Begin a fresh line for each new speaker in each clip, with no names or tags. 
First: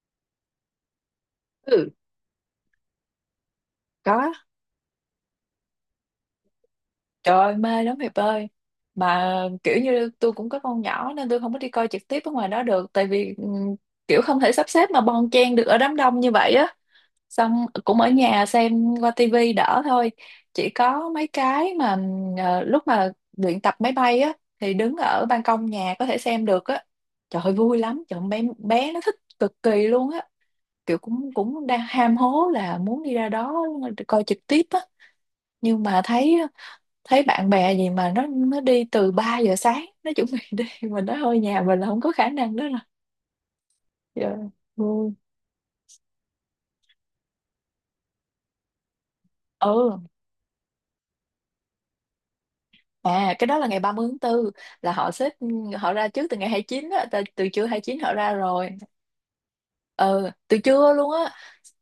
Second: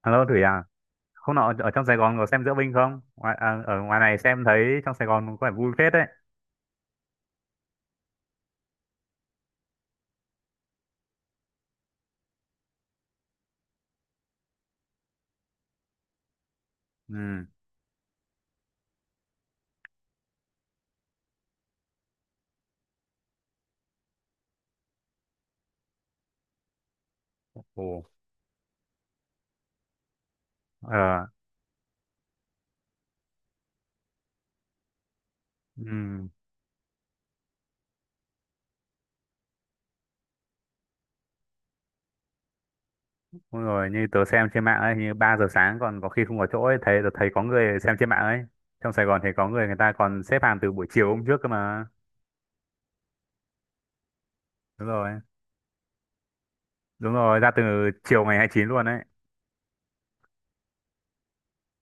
Alo Thủy à, hôm nọ ở trong
Ừ,
Sài Gòn có xem diễu binh không? Ở ngoài này
có.
xem thấy trong Sài Gòn có vẻ vui phết đấy.
Trời ơi, mê lắm Hiệp ơi. Mà kiểu như tôi cũng có con nhỏ nên tôi không có đi coi trực tiếp ở ngoài đó được. Tại vì kiểu không thể sắp xếp mà bon chen được ở đám đông như vậy á.
Ừ.
Xong cũng ở nhà xem qua tivi đỡ thôi. Chỉ có mấy cái mà lúc mà luyện tập máy bay á thì đứng ở ban công nhà có thể xem được á. Trời ơi, vui
Ồ.
lắm. Trời ơi, bé nó thích cực kỳ luôn á. Kiểu
Ờ.
cũng cũng đang ham hố là muốn đi ra đó coi trực tiếp á, nhưng
Ừ.
mà thấy thấy bạn bè gì mà nó đi từ 3 giờ sáng nó chuẩn bị đi mình nói thôi nhà mình là không có khả năng đó rồi
Đúng rồi, như tớ
giờ
xem trên mạng ấy,
vui.
như 3 giờ sáng còn có khi không có chỗ ấy, thấy tớ thấy có người xem trên mạng ấy. Trong Sài Gòn thì có người người ta
Ừ,
còn xếp hàng từ buổi chiều hôm trước cơ mà.
à, cái đó là ngày 30 tháng 4,
Đúng
là
rồi.
họ xếp, họ ra trước từ ngày 29 á,
Đúng rồi,
từ
ra từ
trưa hai chín họ
chiều
ra
ngày 29
rồi.
luôn đấy.
Ừ, từ trưa luôn á,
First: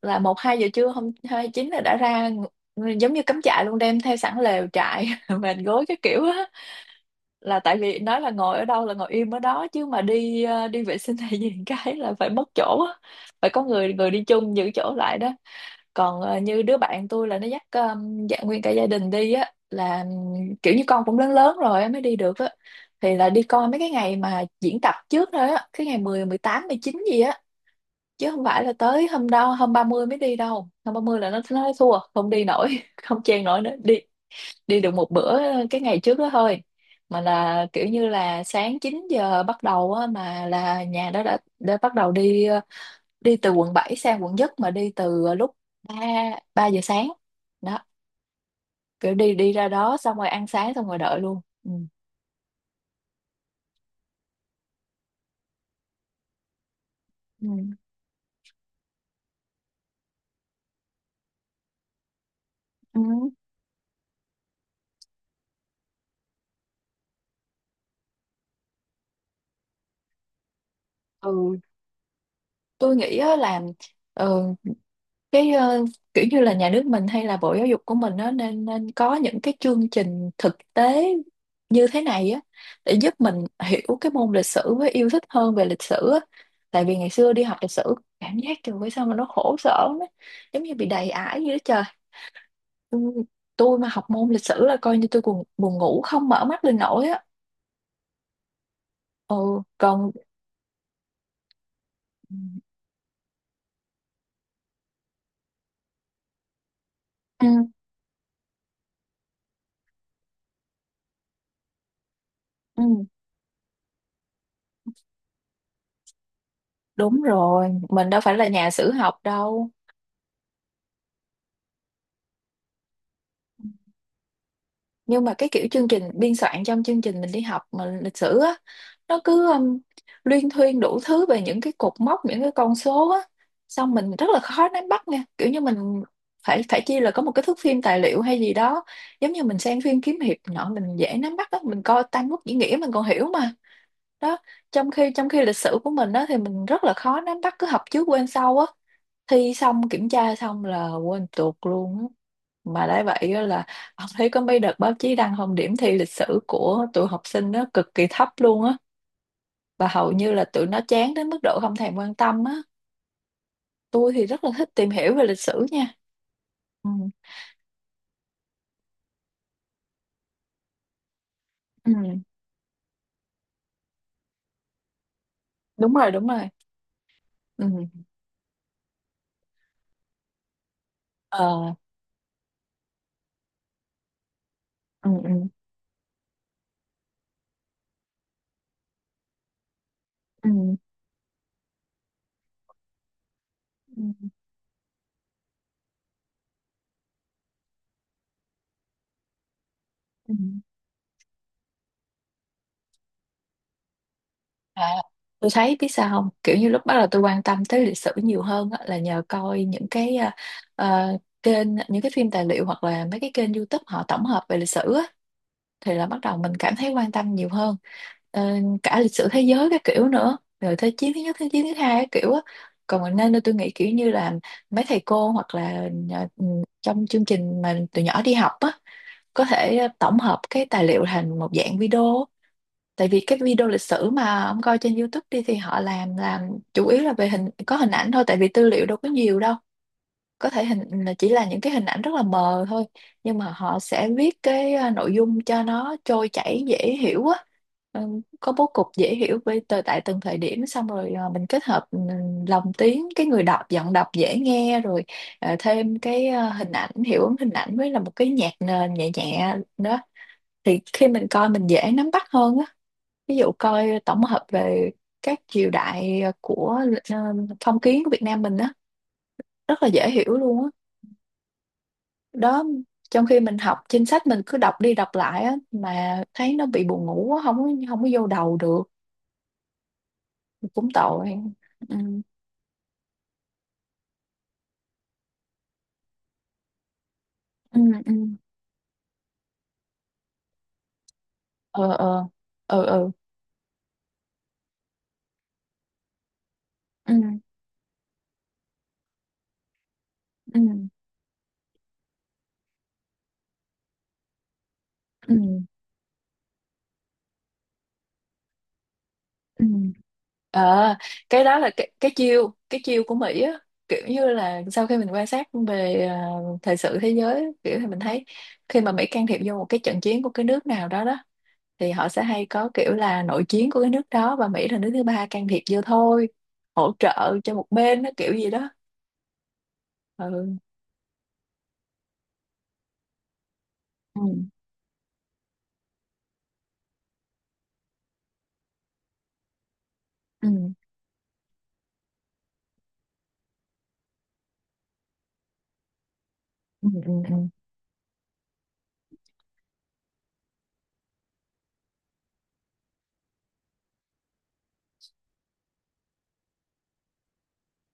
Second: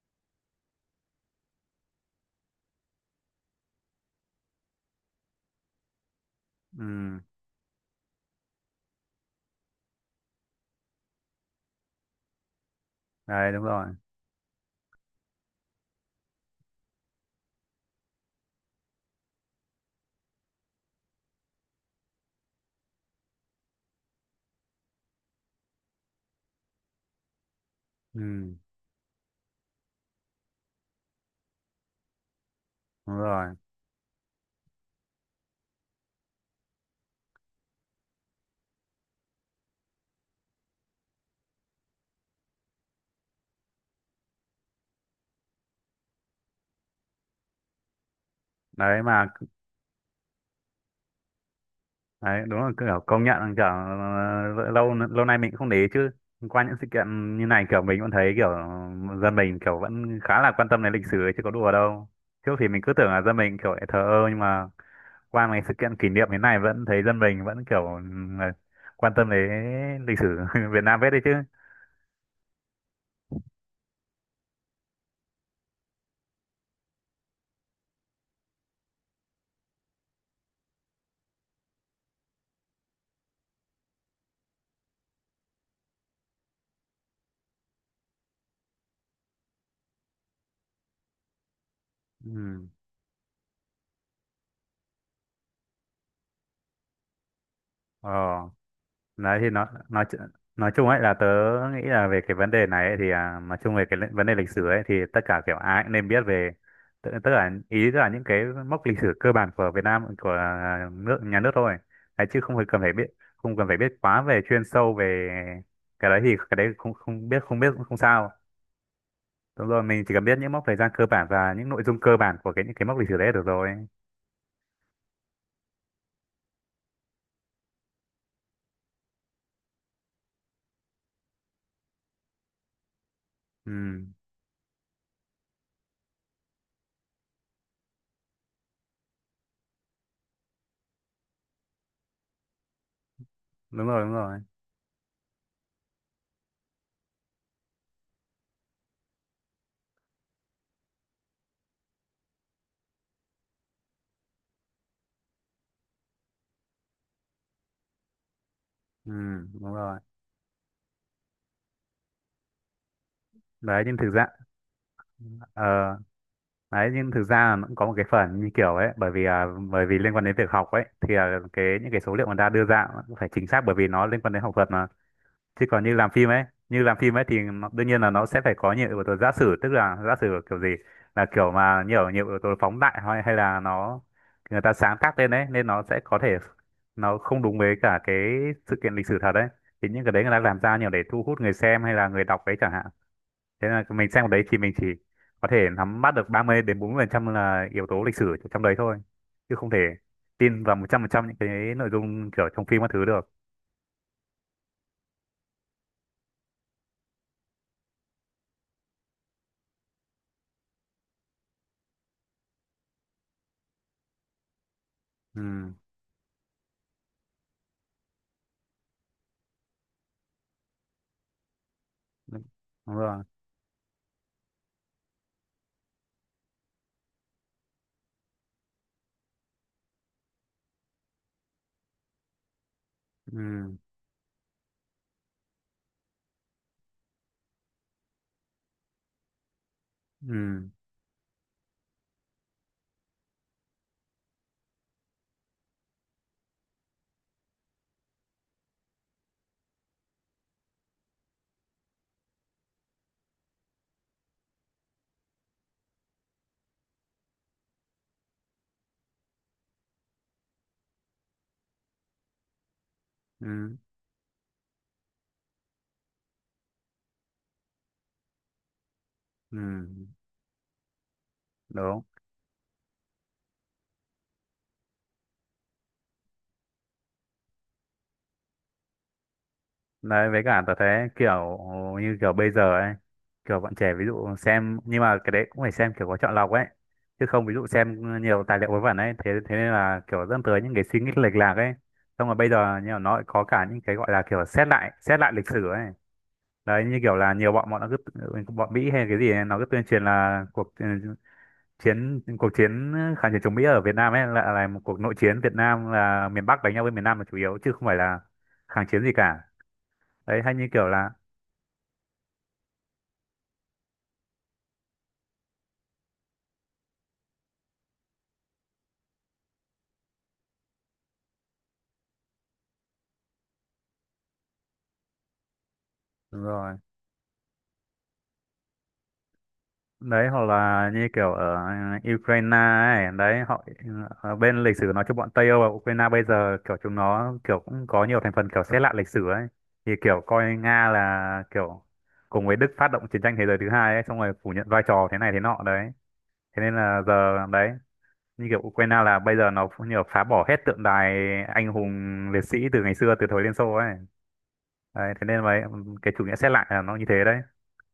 là một hai giờ trưa hôm hai chín là đã ra, giống như cắm trại luôn, đem theo sẵn lều trại mền gối cái kiểu á,
Ừ.
là tại vì nói là ngồi ở đâu là ngồi im ở đó, chứ mà đi đi vệ sinh hay gì cái là phải mất chỗ á, phải
Đấy, đúng
có
rồi.
người người đi chung giữ chỗ lại đó. Còn như đứa bạn tôi là nó dắt dạ, nguyên cả gia đình đi á, là kiểu như con cũng lớn lớn rồi á mới đi được á, thì là đi coi mấy cái ngày mà diễn tập trước thôi á, cái ngày mười, mười tám mười chín gì á, chứ không
Ừ.
phải là tới hôm đó, hôm 30 mới đi đâu. Hôm 30 là nó thua không đi nổi
Đúng
không chen
rồi.
nổi nữa, đi đi được một bữa cái ngày trước đó thôi. Mà là kiểu như là sáng 9 giờ bắt đầu á, mà là nhà đó đã bắt đầu đi đi từ quận 7 sang quận Nhất, mà đi từ lúc 3 3 giờ sáng đó,
Đấy
kiểu
mà
đi đi ra đó xong rồi ăn sáng xong rồi đợi luôn. Ừ.
đấy, đúng là kiểu công nhận là kiểu lâu lâu nay mình cũng không để ý chứ qua những sự kiện như
Ừ.
này kiểu mình vẫn thấy kiểu dân mình kiểu vẫn khá là quan tâm đến lịch sử ấy, chứ có đùa đâu. Trước thì mình cứ
Ừ.
tưởng là dân mình kiểu lại thờ ơ nhưng mà qua mấy sự kiện kỷ niệm thế này vẫn thấy dân mình vẫn kiểu ừ, quan tâm đến lịch sử Việt Nam hết đấy chứ.
Ừ, tôi nghĩ á là, ừ, cái kiểu như là nhà nước mình hay là Bộ Giáo dục của mình nó nên nên có những cái chương trình thực tế như thế này á, để giúp mình hiểu cái môn lịch sử với yêu thích hơn về lịch sử á. Tại vì ngày xưa đi học lịch sử cảm giác trời ơi sao mà nó khổ sở lắm, giống như bị đầy ải vậy đó trời.
Ừ.
Ừ, tôi mà học môn lịch sử là coi như tôi buồn buồn ngủ không mở mắt lên nổi á.
Ờ. Đấy thì
Ừ,
nó nói
còn,
chu- Nói chung ấy là tớ nghĩ là về cái vấn đề này ấy, thì nói chung về cái vấn đề lịch sử ấy thì tất cả kiểu ai cũng nên biết về. tức, tức
ừ,
là ý tức là những cái mốc lịch sử cơ bản của Việt Nam của à, nước nhà nước thôi. Đấy, chứ không phải cần
ừ,
phải biết, không cần phải biết quá về chuyên sâu về cái đấy thì cái đấy không
đúng
không biết, không biết
rồi,
cũng không
mình đâu
sao.
phải là nhà sử học
Đúng
đâu.
rồi, mình chỉ cần biết những mốc thời gian cơ bản và những nội dung cơ bản của cái những cái mốc lịch sử đấy là được rồi.
Nhưng mà cái kiểu chương trình biên soạn trong chương trình mình đi học mà lịch sử á, nó cứ luyên thuyên đủ thứ về những cái cột mốc, những cái con số á, xong
Ừ,
mình rất là khó nắm bắt nha, kiểu như mình phải phải chi là có một cái thước phim tài liệu hay gì đó, giống như mình xem phim kiếm hiệp nọ mình dễ nắm bắt á, mình coi Tam Quốc diễn nghĩa mình còn hiểu mà.
đúng rồi, đúng
Đó,
rồi.
trong khi lịch sử của mình á thì mình rất là khó nắm bắt, cứ học trước quên sau á, thi xong kiểm tra xong là quên tuột luôn á. Mà đã vậy á là ông thấy có mấy đợt báo chí đăng không, điểm thi lịch sử của tụi học sinh nó cực kỳ thấp luôn á,
Ừ, đúng
và
rồi.
hầu như là tụi nó chán đến mức độ không thèm quan tâm á.
Đấy nhưng thực
Tôi
ra,
thì rất là thích tìm hiểu về lịch
ờ,
sử nha.
đấy
Ừ,
nhưng thực ra nó cũng có một cái phần như kiểu ấy bởi vì bởi vì liên quan đến việc học ấy thì cái những
ừ,
cái số liệu người ta đưa ra cũng phải chính xác bởi vì nó liên quan đến học thuật mà. Chứ còn như
đúng
làm
rồi, đúng
phim ấy,
rồi.
như làm phim ấy thì nó,
Ừ,
đương nhiên là nó sẽ phải có nhiều yếu tố giả sử, tức là giả sử kiểu gì là kiểu
ờ,
mà nhiều nhiều yếu tố phóng đại, hay hay là nó người ta sáng
ừ,
tác lên ấy
ừ,
nên nó sẽ có thể nó không đúng với cả cái sự kiện lịch sử thật đấy. Thì những cái đấy người ta
ừ,
làm ra nhiều để thu hút người xem hay là người đọc đấy chẳng hạn. Thế là
ừ,
mình xem ở đấy thì mình chỉ có thể nắm bắt được 30 đến 40% là yếu tố lịch sử trong đấy thôi, chứ không thể
ừ.
tin vào 100% những cái nội dung kiểu trong phim các thứ được.
À, tôi thấy biết sao không, kiểu như lúc bắt đầu tôi quan tâm tới lịch sử nhiều hơn á, là nhờ coi những cái à, kênh, những cái phim tài liệu hoặc là mấy cái kênh YouTube họ tổng hợp về lịch sử á,
Ừ,
thì là bắt đầu mình cảm thấy quan tâm nhiều hơn. Ờ, cả lịch sử thế giới các kiểu nữa, rồi thế chiến thứ nhất, thế chiến thứ hai các kiểu á.
đúng
Còn mình,
rồi.
nên tôi nghĩ kiểu như là mấy thầy cô hoặc là trong chương trình mà từ nhỏ đi học á, có thể tổng hợp cái tài liệu thành một dạng video. Tại vì cái video
Ừ
lịch sử mà ông coi trên YouTube đi thì họ làm chủ yếu là về hình, có hình ảnh thôi, tại vì tư liệu đâu có nhiều đâu, có
ừ.
thể hình là chỉ là những cái hình ảnh rất là mờ thôi, nhưng mà họ sẽ viết cái nội dung cho nó trôi chảy dễ hiểu á. Có bố cục dễ hiểu với từ tại từng thời điểm, xong rồi mình kết hợp lồng tiếng, cái người đọc giọng đọc dễ nghe rồi thêm cái hình ảnh, hiệu ứng hình ảnh với là một cái nhạc nền nhẹ nhẹ nữa, thì khi mình coi mình dễ nắm bắt hơn á. Ví
Ừ.
dụ
Ừ.
coi tổng hợp về các triều đại của ờ, phong kiến của Việt Nam mình á,
Ừ,
rất là dễ hiểu luôn á
đúng.
đó. Trong khi mình học trên sách mình cứ đọc đi đọc lại á, mà thấy nó bị buồn ngủ á, không có vô đầu được,
Đấy, với cả tớ
cũng
thấy
tội.
kiểu
Ừ,
như kiểu bây giờ ấy, kiểu bọn trẻ ví dụ xem, nhưng mà cái đấy cũng phải xem kiểu có chọn lọc ấy. Chứ không ví dụ
ừ,
xem
ừ,
nhiều tài liệu vớ vẩn ấy, thế thế nên là kiểu dẫn tới những cái suy nghĩ lệch lạc ấy.
ờ, ờ,
Xong rồi bây giờ
ờ,
như kiểu
ờ,
nó lại có cả những cái gọi là kiểu xét lại lịch sử ấy. Đấy, như
ừ,
kiểu là nhiều bọn bọn nó cứ, bọn Mỹ hay cái gì ấy, nó cứ tuyên truyền là
ừ,
cuộc chiến kháng chiến chống Mỹ ở Việt Nam ấy là một cuộc nội
ừ,
chiến, Việt Nam là miền Bắc đánh nhau với miền Nam là chủ yếu chứ không phải là kháng chiến gì cả.
ừ.
Đấy hay như kiểu
À,
là
cái đó là cái chiêu, của Mỹ á, kiểu như là sau khi mình quan sát về thời sự thế giới kiểu thì mình thấy khi mà Mỹ can thiệp vô một cái trận chiến của cái nước nào đó đó, thì họ sẽ hay có kiểu là nội chiến của cái nước đó, và Mỹ là nước thứ ba can thiệp vô thôi,
đúng rồi,
hỗ trợ cho một bên nó kiểu gì đó.
đấy hoặc
Ừ.
là như kiểu ở Ukraine ấy đấy họ
Ừ.
ở bên lịch sử nói chung bọn Tây Âu và Ukraine bây giờ kiểu chúng nó kiểu cũng có nhiều thành phần kiểu xếp lại lịch sử ấy, thì kiểu
Ừ.
coi Nga là kiểu cùng với Đức phát động chiến tranh thế giới thứ hai ấy xong rồi phủ nhận vai trò thế này thế nọ đấy. Thế nên
Ừ.
là
Ừ. Ừ.
giờ đấy như kiểu Ukraine là bây giờ nó cũng nhiều phá bỏ hết tượng đài anh hùng liệt sĩ từ ngày xưa từ thời Liên Xô ấy. Đấy thế nên vậy cái chủ nghĩa xét lại là nó như thế đấy,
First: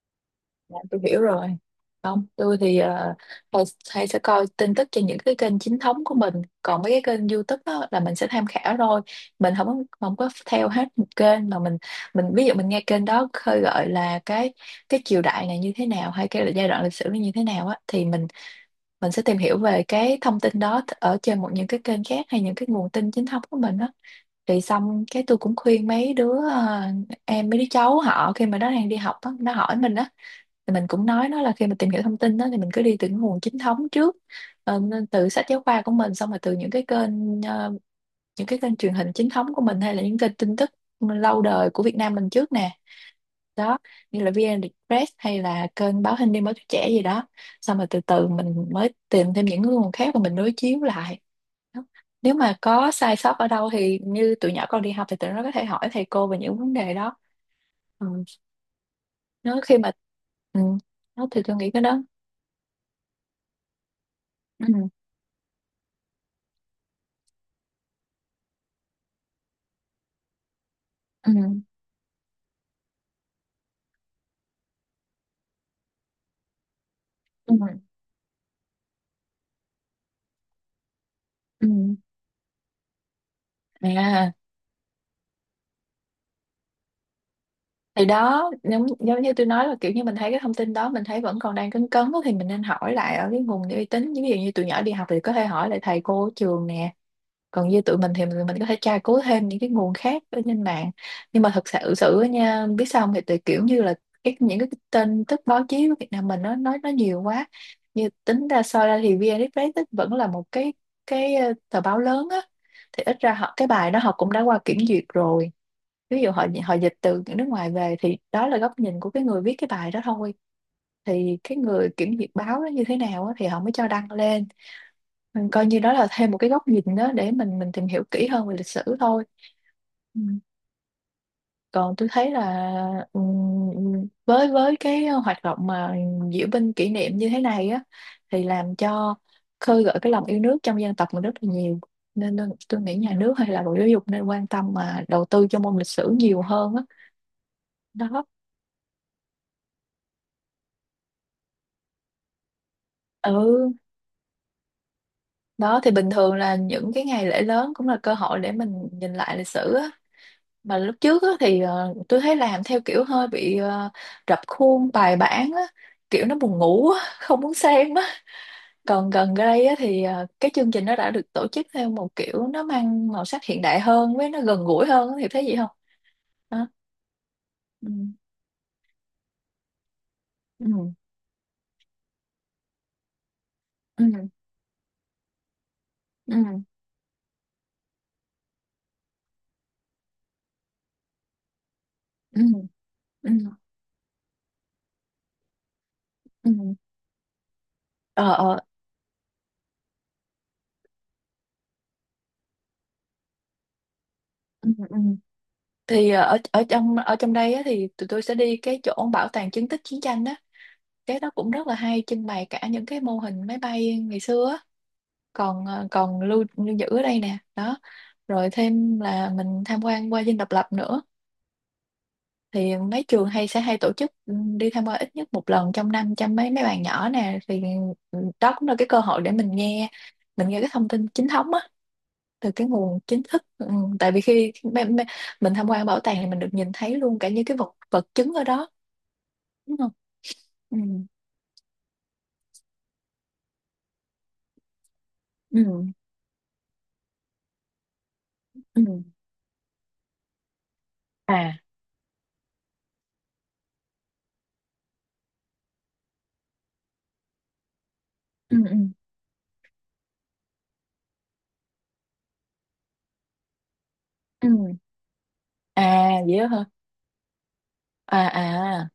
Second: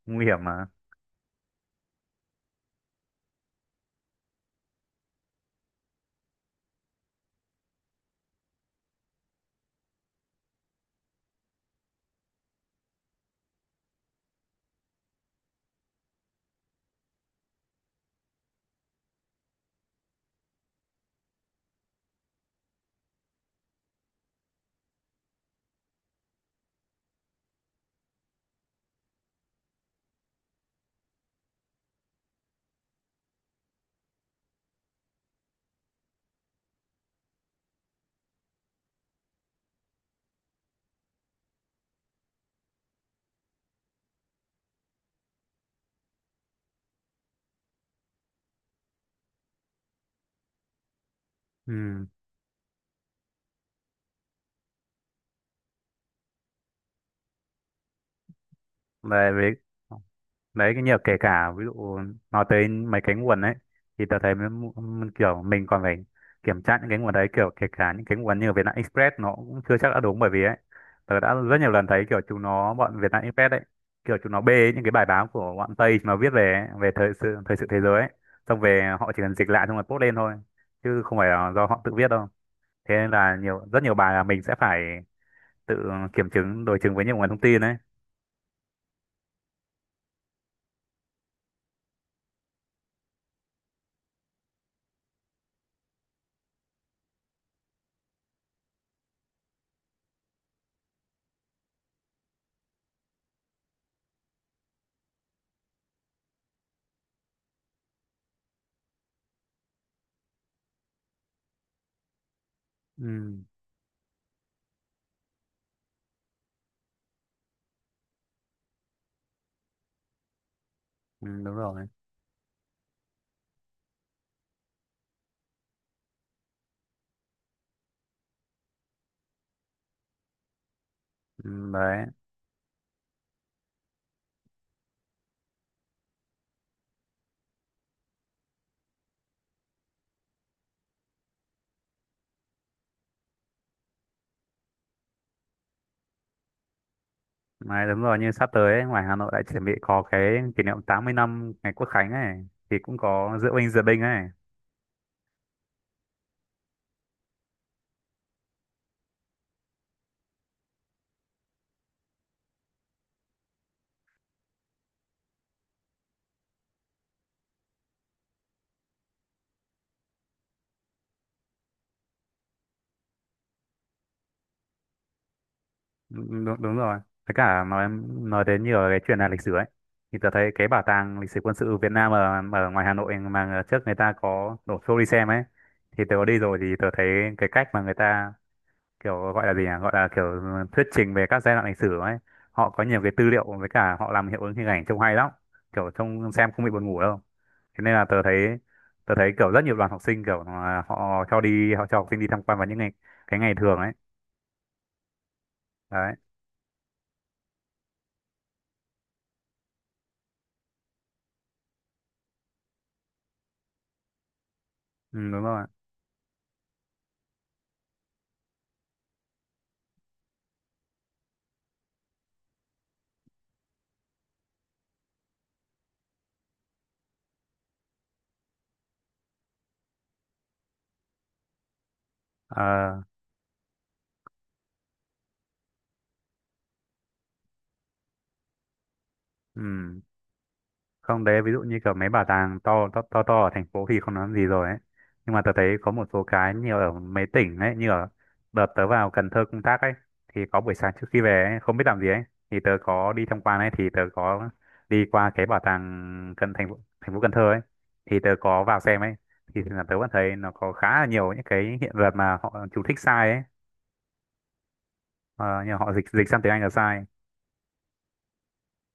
nguy hiểm mà.
Dạ, tôi hiểu rồi. Không, tôi thì hay, hay sẽ coi tin tức trên những cái kênh chính thống của mình. Còn mấy cái kênh YouTube đó là mình sẽ tham khảo thôi. Mình không có- Không có theo hết một kênh mà mình ví dụ mình nghe kênh đó khơi gợi là cái triều đại này như thế nào hay cái giai đoạn lịch sử này như thế nào á, thì mình sẽ tìm hiểu về cái thông tin đó ở trên một những cái kênh khác, hay những cái nguồn tin chính thống của mình đó. Thì xong cái tôi cũng khuyên mấy đứa em, mấy đứa cháu họ, khi mà nó đang đi học á, nó hỏi mình á, thì mình cũng nói nó là khi mà tìm hiểu thông tin đó thì mình cứ đi từ những nguồn chính thống trước. Ờ, nên từ sách giáo khoa của mình, xong rồi từ những cái kênh những cái kênh truyền hình chính thống của mình, hay là những kênh tin tức lâu đời của Việt Nam mình trước nè, đó, như là VN Express, hay là kênh báo Hình đêm, báo tuổi trẻ gì đó, xong rồi từ từ mình mới tìm thêm những nguồn khác và mình đối chiếu lại. Đó,
Ừ.
nếu mà có sai sót ở đâu thì như tụi nhỏ con đi học thì tụi nó có thể hỏi thầy cô về những vấn đề đó. Ừ.
Về với
Nó khi mà, ừ,
đấy cái nhiều kể
đó thì
cả
tôi
ví
nghĩ cái
dụ
đó,
nói tới mấy cái nguồn ấy thì tớ thấy
ừ.
kiểu mình còn phải kiểm tra những cái nguồn đấy kiểu kể cả những cái nguồn như ở Vietnam Express nó cũng chưa chắc đã đúng bởi vì ấy tớ
Ừ.
đã rất nhiều lần thấy kiểu chúng nó bọn Vietnam Express ấy kiểu chúng nó bê những cái bài báo của bọn Tây mà viết về ấy, về thời sự
Ừ.
thời sự thế giới ấy, xong về họ chỉ cần dịch lại xong rồi post lên thôi chứ không phải là do
Ừ.
họ tự viết đâu. Thế nên là nhiều rất nhiều bài là
À,
mình sẽ phải tự kiểm chứng đối chứng với nhiều nguồn thông tin đấy.
thì đó giống như tôi nói là kiểu như mình thấy cái thông tin đó mình thấy vẫn còn đang cấn cấn á, thì mình nên hỏi lại ở cái nguồn uy tín, ví dụ như tụi nhỏ đi học thì có thể hỏi lại thầy cô ở trường nè, còn như tụi mình thì mình có thể tra cứu thêm những cái nguồn khác ở trên mạng. Nhưng mà thật sự sự á nha, biết sao không? Thì tụi kiểu như là những cái tin tức báo chí của Việt Nam mình nó nói nhiều quá. Như tính ra soi ra thì VN Express ấy vẫn là một tờ báo lớn á, thì ít ra
Ừ,
họ cái bài đó họ cũng đã qua kiểm duyệt rồi. Ví dụ họ họ dịch từ nước ngoài về thì đó là góc nhìn của cái người viết cái bài đó thôi.
ừ
Thì
đúng
cái
rồi.
người kiểm duyệt báo nó như thế nào á, thì họ mới cho đăng lên. Mình coi như đó là thêm một cái góc nhìn đó để mình tìm hiểu kỹ hơn về lịch sử thôi. Ừ.
Ừ,
Còn
đấy.
tôi thấy là, ừ, với cái hoạt động mà diễu binh kỷ niệm như thế này á, thì làm cho khơi gợi cái lòng yêu nước trong dân tộc mình rất là nhiều. Nên nên tôi nghĩ nhà nước hay là Bộ Giáo dục nên quan tâm mà đầu tư cho môn lịch sử nhiều hơn á.
Mà đúng rồi
Đó.
như sắp tới ấy, ngoài Hà Nội lại chuẩn bị có cái kỷ niệm 80 năm ngày Quốc Khánh ấy thì cũng có diễu
Ừ,
binh diễu binh ấy.
đó thì bình thường là những cái ngày lễ lớn cũng là cơ hội để mình nhìn lại lịch sử á. Mà lúc trước á, thì tôi thấy làm theo kiểu hơi bị rập khuôn bài bản á, kiểu nó buồn ngủ á, không muốn xem á. Còn gần đây á, thì cái chương trình nó đã được tổ chức theo một kiểu nó mang màu sắc hiện đại hơn với nó gần gũi hơn á, thì thấy gì không?
Đúng, đúng
Hả?
đúng rồi. Với cả
Ừ.
nói đến nhiều cái chuyện là lịch sử ấy thì tớ thấy cái
Ừ.
bảo tàng lịch sử quân sự Việt Nam ở, ở ngoài Hà Nội mà trước người ta
Ừ.
có đổ xô đi xem ấy thì tớ có đi rồi
Ừ.
thì tớ thấy cái cách mà người ta kiểu gọi là gì nhỉ, gọi là kiểu thuyết trình về các giai đoạn lịch sử ấy,
Ừ.
họ có nhiều cái tư
Ừ.
liệu với cả họ làm hiệu ứng hình ảnh trông hay lắm, kiểu trông
Ừ.
xem không bị buồn ngủ đâu. Thế nên là
Ờ. Ờ.
tớ thấy kiểu rất nhiều đoàn học sinh kiểu là họ cho đi họ cho học sinh đi tham quan vào những ngày cái ngày thường ấy.
Ừ. Ừ. Thì
Đấy.
ờ, ở ở trong đây á, thì tụi tôi sẽ đi cái chỗ bảo tàng chứng tích chiến tranh á. Cái đó cũng rất là hay, trưng bày cả những cái mô hình máy bay ngày xưa á.
Ừ, đúng
Còn
rồi.
còn lưu giữ ở đây nè đó. Rồi thêm là mình tham quan qua Dinh Độc Lập nữa. Thì mấy trường hay tổ chức đi tham quan ít nhất một lần trong năm cho mấy mấy bạn nhỏ nè. Thì ừ, đó cũng là cái cơ hội để mình nghe cái thông tin chính thống á, từ cái nguồn
Ờ.
chính thức. Ừ. Tại vì khi mình tham quan bảo tàng thì mình được nhìn thấy luôn cả những cái vật vật chứng ở đó, đúng không?
Ừ.
Ừ.
Không đấy ví dụ như kiểu mấy bảo tàng to ở thành phố thì không nói gì rồi ấy, nhưng mà tớ
Ừ.
thấy có một số cái như ở mấy tỉnh ấy, như ở đợt
Ừ.
tớ vào Cần Thơ công tác ấy thì có buổi sáng trước khi về
À.
ấy, không biết làm gì ấy, thì tớ có đi tham quan ấy thì tớ có đi qua cái bảo tàng cần thành phố Cần Thơ ấy thì tớ
Ừ.
có
Ừ.
vào xem ấy thì là tớ vẫn thấy nó có khá là nhiều những cái hiện vật mà họ chú thích sai ấy,
Ừ.
ờ, như họ dịch
À
dịch
vậy
sang
đó
tiếng Anh
hả?
là sai.
À à.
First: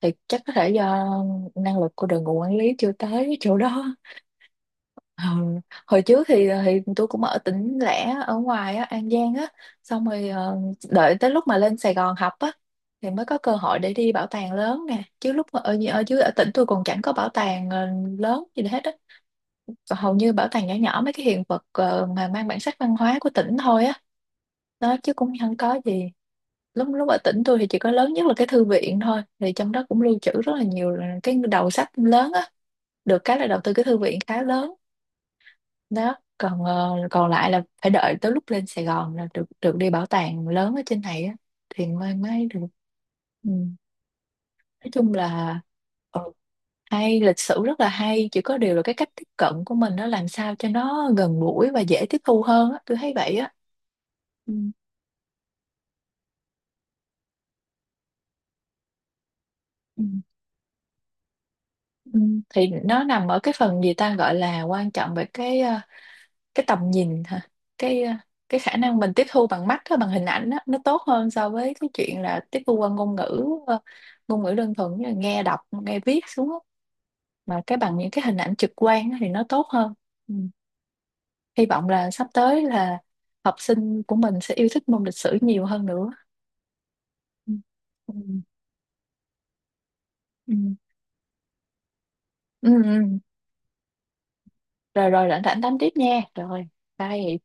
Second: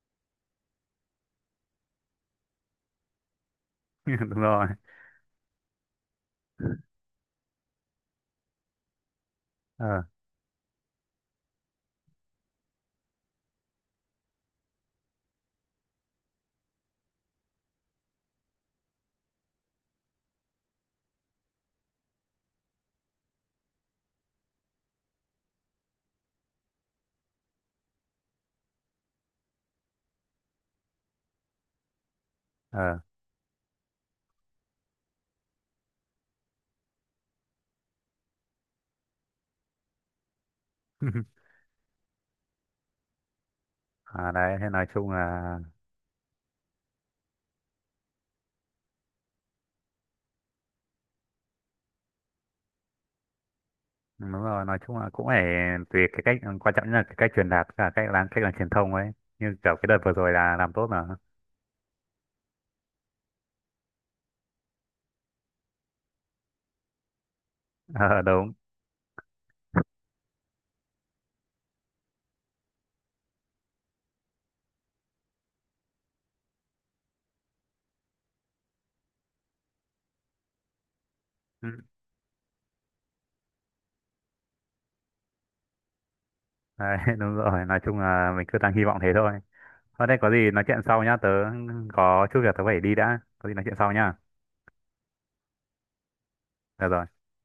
Thì chắc có thể do năng lực của đội ngũ quản lý chưa tới chỗ đó.
Đúng rồi.
Ừ. Hồi trước thì tôi cũng ở tỉnh lẻ ở ngoài á, An Giang á.
Ờ
Xong rồi đợi tới lúc mà lên Sài Gòn học á, thì mới có cơ hội để đi bảo tàng lớn nè. Chứ lúc mà ở ở dưới ở tỉnh tôi còn chẳng có bảo tàng lớn gì hết á. Còn hầu như bảo tàng nhỏ nhỏ mấy cái hiện vật mà mang bản sắc văn hóa của tỉnh thôi á, đó, chứ cũng không có gì. Lúc lúc ở tỉnh tôi thì chỉ có lớn nhất là cái thư viện thôi, thì trong đó cũng lưu trữ rất là nhiều là cái đầu sách lớn á.
ờ.
Được cái là đầu tư cái thư viện khá lớn. Đó, còn còn lại là phải đợi tới lúc lên Sài Gòn là được được đi bảo tàng lớn ở trên này á, thì mới mới được. Ừ.
À, đấy thế nói
Nói
chung
chung
là
là ừ, hay, lịch sử rất là hay, chỉ có điều là cái cách tiếp cận của mình nó làm sao cho nó gần gũi và dễ tiếp thu hơn á, tôi thấy vậy á.
đúng
Ừ.
rồi, nói chung là cũng phải tùy cái cách quan trọng nhất là cái cách truyền đạt và cách làm truyền thông ấy, như kiểu cái đợt
Ừ.
vừa rồi là làm tốt mà.
Ừ, thì nó nằm ở cái phần gì ta gọi là quan trọng về cái tầm nhìn hả, cái ờ,
Ờ, đúng.
cái khả năng mình tiếp thu bằng mắt á, bằng hình ảnh á, nó tốt hơn so với cái chuyện là tiếp thu qua ngôn ngữ ngôn ngữ đơn thuần như là nghe đọc nghe viết xuống á. Mà cái bằng những cái hình ảnh trực quan á thì nó tốt hơn. Ừ. Hy
Ừ.
vọng là sắp tới là học sinh của mình sẽ yêu thích môn lịch sử nhiều hơn nữa.
Đấy, đúng
Ừ.
rồi nói chung
Ừ.
là mình cứ đang hy vọng thế thôi. Thôi đây có gì
Ừ.
nói chuyện sau nhá, tớ có chút việc tớ
Ừ.
phải đi đã,
Ừ.
có gì nói chuyện sau nhá.
Rồi, rảnh rảnh đánh tiếp nha. Rồi,
Được rồi.
bye.